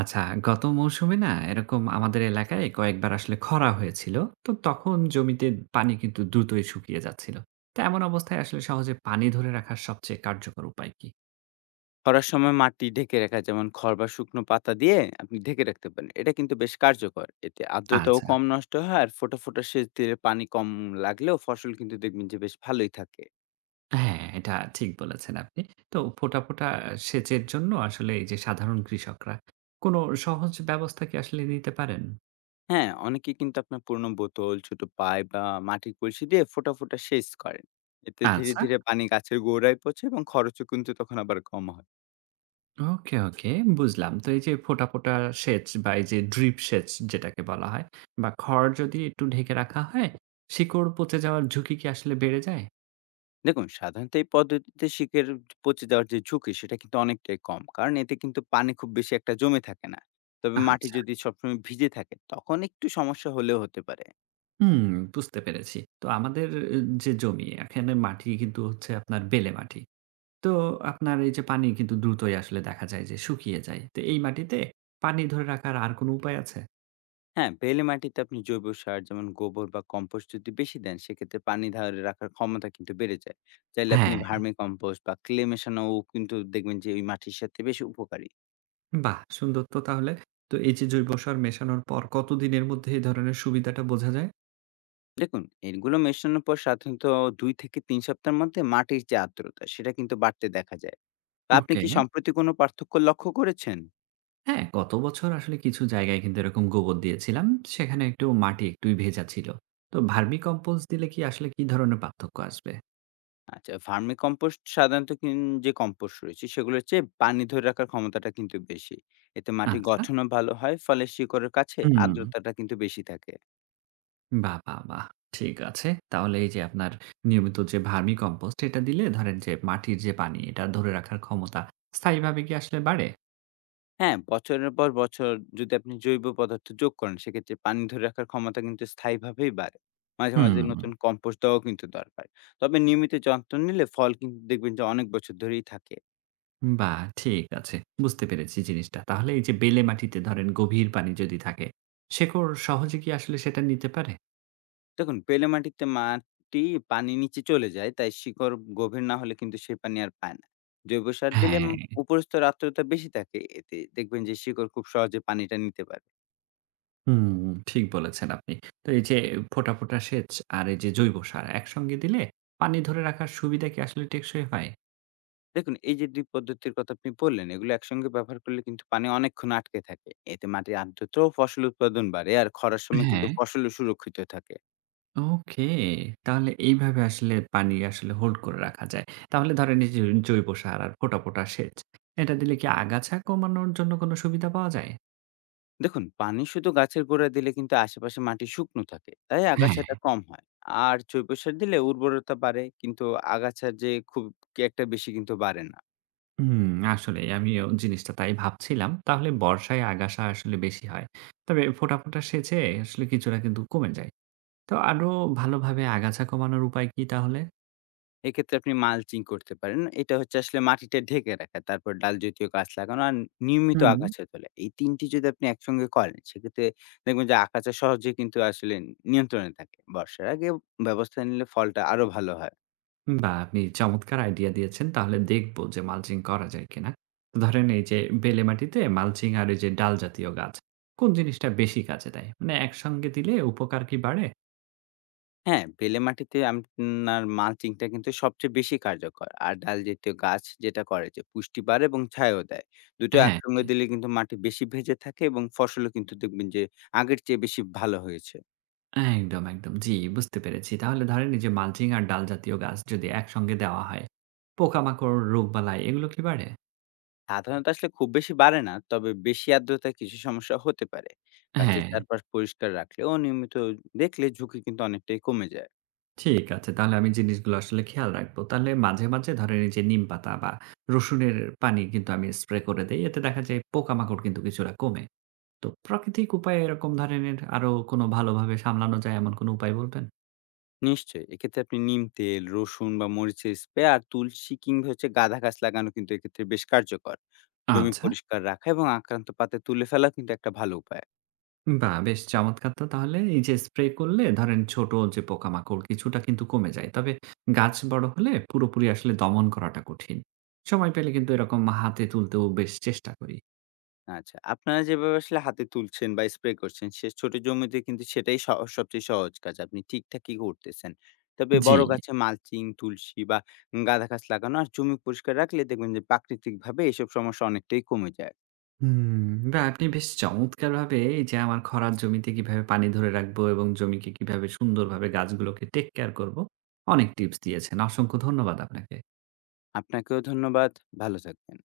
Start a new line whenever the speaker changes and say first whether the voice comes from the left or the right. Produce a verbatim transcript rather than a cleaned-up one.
right: আচ্ছা, গত মৌসুমে না এরকম আমাদের এলাকায় কয়েকবার আসলে খরা হয়েছিল। তো তখন জমিতে পানি কিন্তু দ্রুতই শুকিয়ে যাচ্ছিল। তো এমন অবস্থায় আসলে সহজে পানি ধরে রাখার সবচেয়ে কার্যকর উপায় কি?
left: খরার সময় মাটি ঢেকে রাখা যেমন খড় বা শুকনো পাতা দিয়ে আপনি ঢেকে রাখতে পারেন। এটা কিন্তু বেশ কার্যকর। এতে আর্দ্রতাও
right: আচ্ছা,
left: কম নষ্ট হয় আর ফোঁটা, ফোঁটা সেচ দিলে পানি কম লাগলেও ফসল কিন্তু দেখবেন যে বেশ ভালোই থাকে।
right: হ্যাঁ, এটা ঠিক বলেছেন আপনি। তো ফোঁটা, ফোঁটা সেচের জন্য আসলে এই যে সাধারণ কৃষকরা কোনো সহজ ব্যবস্থা কি আসলে নিতে পারেন?
left: হ্যাঁ, অনেকে কিন্তু আপনার পুরনো বোতল, ছোট পাইপ বা মাটির কলসি দিয়ে ফোঁটা, ফোঁটা সেচ করেন। এতে ধীরে,
right: আচ্ছা।
left: ধীরে পানি গাছের গোড়ায় পৌঁছে এবং খরচও কিন্তু তখন আবার কম হয়।
right: ওকে, ওকে বুঝলাম। তো এই যে ফোঁটা, ফোঁটা সেচ বা এই যে ড্রিপ সেচ যেটাকে বলা হয় বা খড় যদি একটু ঢেকে রাখা হয়, শিকড় পচে যাওয়ার ঝুঁকি কি আসলে বেড়ে যায়?
left: দেখুন, সাধারণত এই পদ্ধতিতে শিকের পচে যাওয়ার যে ঝুঁকি সেটা কিন্তু অনেকটাই কম, কারণ এতে কিন্তু পানি খুব বেশি একটা জমে থাকে না। তবে মাটি
right: আচ্ছা,
left: যদি সবসময় ভিজে থাকে তখন একটু সমস্যা হলেও হতে পারে।
right: হুম, বুঝতে পেরেছি। তো আমাদের আহ, যে জমি এখানে মাটি কিন্তু হচ্ছে আপনার বেলে মাটি। তো আপনার এই যে পানি কিন্তু দ্রুতই আসলে দেখা যায় যে শুকিয়ে যায়। তো এই মাটিতে পানি ধরে রাখার আর কোনো উপায় আছে?
left: হ্যাঁ, বেলে মাটিতে আপনি জৈব সার যেমন গোবর বা কম্পোস্ট যদি বেশি দেন, সেক্ষেত্রে পানি ধরে রাখার ক্ষমতা কিন্তু বেড়ে যায়। চাইলে আপনি
right: হ্যাঁ,
left: ভার্মি কম্পোস্ট বা ক্লে মেশানোও কিন্তু দেখবেন যে ওই মাটির সাথে বেশ উপকারী।
right: বাহ! সুন্দর তো তাহলে। তো এই যে জৈব সার মেশানোর পর কতদিনের মধ্যে এই ধরনের সুবিধাটা বোঝা যায়?
left: দেখুন, এগুলো মেশানোর পর সাধারণত দুই থেকে তিন সপ্তাহের মধ্যে মাটির যে আর্দ্রতা সেটা কিন্তু বাড়তে দেখা যায়। তা আপনি
right: ওকে।
left: কি সম্প্রতি কোনো পার্থক্য লক্ষ্য করেছেন?
right: হ্যাঁ, গত বছর আসলে কিছু জায়গায় কিন্তু এরকম গোবর দিয়েছিলাম। সেখানে একটু মাটি একটুই ভেজা ছিল। তো ভার্মি কম্পোস্ট দিলে কি আসলে কি ধরনের পার্থক্য আসবে?
left: আচ্ছা, ভার্মি কম্পোস্ট সাধারণত কিন যে কম্পোস্ট রয়েছে সেগুলোর চেয়ে পানি ধরে রাখার ক্ষমতাটা কিন্তু বেশি। এতে মাটির
right: আচ্ছা।
left: গঠনও ভালো হয়, ফলে শিকড়ের কাছে
right: হুম।
left: আর্দ্রতাটা কিন্তু বেশি থাকে।
right: বাহ! বাহ! বাহ! ঠিক আছে। তাহলে এই যে আপনার নিয়মিত যে ভার্মি কম্পোস্ট এটা দিলে ধরেন যে মাটির যে পানি এটা ধরে রাখার ক্ষমতা স্থায়ীভাবে কি আসলে বাড়ে?
left: হ্যাঁ, বছরের পর বছর যদি আপনি জৈব পদার্থ যোগ করেন, সেক্ষেত্রে পানি ধরে রাখার ক্ষমতা কিন্তু স্থায়ীভাবেই বাড়ে। মাঝে, মাঝে
right: হুম।
left: নতুন কম্পোস্ট দেওয়াও কিন্তু দরকার। তবে নিয়মিত যত্ন নিলে ফল কিন্তু দেখবেন যে অনেক বছর ধরেই থাকে।
right: বাহ! ঠিক আছে। বুঝতে পেরেছি জিনিসটা। তাহলে এই যে বেলে মাটিতে ধরেন গভীর পানি যদি থাকে, শেকড় সহজে কি আসলে সেটা নিতে পারে?
left: দেখুন, বেলে মাটিতে মাটি পানির নিচে চলে যায়। তাই শিকড় গভীর না হলে কিন্তু সে পানি আর পায় না। জৈব সার দিলে
right: হ্যাঁ।
left: উম উপরস্তর আর্দ্রতা বেশি থাকে। এতে দেখবেন যে শিকড় খুব সহজে পানিটা নিতে পারে।
right: হুম, ঠিক বলেছেন আপনি। তো এই যে ফোঁটা, ফোঁটা সেচ আর এই যে জৈব সার একসঙ্গে দিলে পানি ধরে রাখার সুবিধা কি আসলে টেকসই হয়?
left: দেখুন, এই যে দুই পদ্ধতির কথা আপনি বললেন, এগুলো একসঙ্গে ব্যবহার করলে কিন্তু পানি অনেকক্ষণ আটকে থাকে। এতে মাটির আর্দ্রতা ও ফসল উৎপাদন বাড়ে। আর খরার সময় কিন্তু
right: হ্যাঁ।
left: ফসলও সুরক্ষিত থাকে।
right: ওকে, তাহলে এইভাবে আসলে পানি আসলে হোল্ড করে রাখা যায়। তাহলে ধরেন এই যে জৈব সার আর ফোঁটা, ফোঁটা সেচ এটা দিলে কি আগাছা কমানোর জন্য কোনো সুবিধা পাওয়া যায়?
left: দেখুন, পানি শুধু গাছের গোড়ায় দিলে কিন্তু আশেপাশে মাটি শুকনো থাকে, তাই
right: হ্যাঁ।
left: আগাছাটা কম হয়। আর জৈব সার দিলে উর্বরতা বাড়ে, কিন্তু আগাছা যে খুব কি একটা বেশি কিন্তু বাড়ে না।
right: হুম, আসলে আমিও জিনিসটা তাই ভাবছিলাম। তাহলে বর্ষায় আগাছা আসলে বেশি হয়। তবে ফোঁটা, ফোঁটা সেচে আসলে কিছুটা কিন্তু কমে যায়। তো আরো ভালোভাবে আগাছা কমানোর উপায় কি তাহলে?
left: এক্ষেত্রে আপনি মালচিং করতে পারেন। এটা হচ্ছে আসলে মাটিটা ঢেকে রাখা, তারপর ডাল জাতীয় গাছ লাগানো আর নিয়মিত
right: হুম।
left: আগাছা তোলা। এই তিনটি যদি আপনি একসঙ্গে করেন, সেক্ষেত্রে দেখবেন যে আগাছা সহজে কিন্তু আসলে নিয়ন্ত্রণে থাকে। বর্ষার আগে ব্যবস্থা নিলে ফলটা আরো ভালো হয়।
right: বাহ! আপনি চমৎকার আইডিয়া দিয়েছেন। তাহলে দেখব যে মালচিং করা যায় কিনা। তো ধরেন এই যে বেলে মাটিতে মালচিং আর এই যে ডাল জাতীয় গাছ, কোন জিনিসটা বেশি কাজে দেয়? মানে একসঙ্গে দিলে উপকার কি বাড়ে?
left: হ্যাঁ, বেলে মাটিতে আপনার মালচিংটা কিন্তু সবচেয়ে বেশি কার্যকর। আর ডাল জাতীয় গাছ যেটা করে যে পুষ্টি বাড়ে এবং ছায়াও দেয়। দু টো
right: হ্যাঁ,
left: একসঙ্গে দিলে কিন্তু মাটি বেশি ভেজে থাকে এবং ফসলও কিন্তু দেখবেন যে আগের চেয়ে বেশি ভালো হয়েছে।
right: একদম, একদম। জি, বুঝতে পেরেছি। তাহলে ধরেন এই যে মালচিং আর ডাল জাতীয় গাছ যদি একসঙ্গে দেওয়া হয়, পোকামাকড়, রোগবালাই এগুলো কি বাড়ে?
left: সাধারণত আসলে খুব বেশি বাড়ে না, তবে বেশি আর্দ্রতায় কিছু সমস্যা হতে পারে। গাছের
right: হ্যাঁ।
left: চারপাশ পরিষ্কার রাখলে ও নিয়মিত দেখলে ঝুঁকি কিন্তু অনেকটাই কমে যায়।
right: ঠিক আছে। তাহলে আমি জিনিসগুলো আসলে খেয়াল রাখবো। তাহলে মাঝে, মাঝে ধরেন এই যে নিমপাতা বা রসুনের পানি কিন্তু আমি স্প্রে করে দেই। এতে দেখা যায় পোকামাকড় কিন্তু কিছুটা কমে। তো প্রাকৃতিক উপায়ে এরকম ধরনের আরো কোনো ভালোভাবে সামলানো যায় এমন কোনো উপায় বলবেন?
left: নিশ্চয়ই, এক্ষেত্রে আপনি নিম তেল, রসুন বা মরিচের স্প্রে আর তুলসী কিংবা হচ্ছে গাদা গাছ লাগানো কিন্তু এক্ষেত্রে বেশ কার্যকর। জমি
right: আচ্ছা।
left: পরিষ্কার রাখা এবং আক্রান্ত পাতা তুলে ফেলা কিন্তু একটা ভালো উপায়।
right: বাহ! বেশ চমৎকার তো তাহলে। এই যে স্প্রে করলে ধরেন ছোট যে পোকামাকড় কিছুটা কিন্তু কমে যায়। তবে গাছ বড় হলে পুরোপুরি আসলে দমন করাটা কঠিন। সময় পেলে কিন্তু এরকম হাতে তুলতেও বেশ চেষ্টা করি।
left: আচ্ছা, আপনারা যেভাবে আসলে হাতে তুলছেন বা স্প্রে করছেন, সে ছোট জমিতে কিন্তু সেটাই স সবচেয়ে সহজ কাজ। আপনি ঠিকঠাকই করতেছেন। তবে
right: জি।
left: বড় গাছে মালচিং, তুলসী বা গাঁদা গাছ লাগানো আর জমি পরিষ্কার রাখলে দেখবেন যে প্রাকৃতিকভাবে এসব সমস্যা অনেকটাই কমে যায়।
right: হুম, বা আপনি বেশ চমৎকারভাবে এই যে আমার খরার জমিতে কিভাবে পানি ধরে রাখবো এবং জমিকে কিভাবে সুন্দরভাবে গাছগুলোকে টেক কেয়ার করব, অনেক টিপস দিয়েছেন। অসংখ্য ধন্যবাদ আপনাকে।
left: আপনাকেও ধন্যবাদ। ভালো থাকবেন।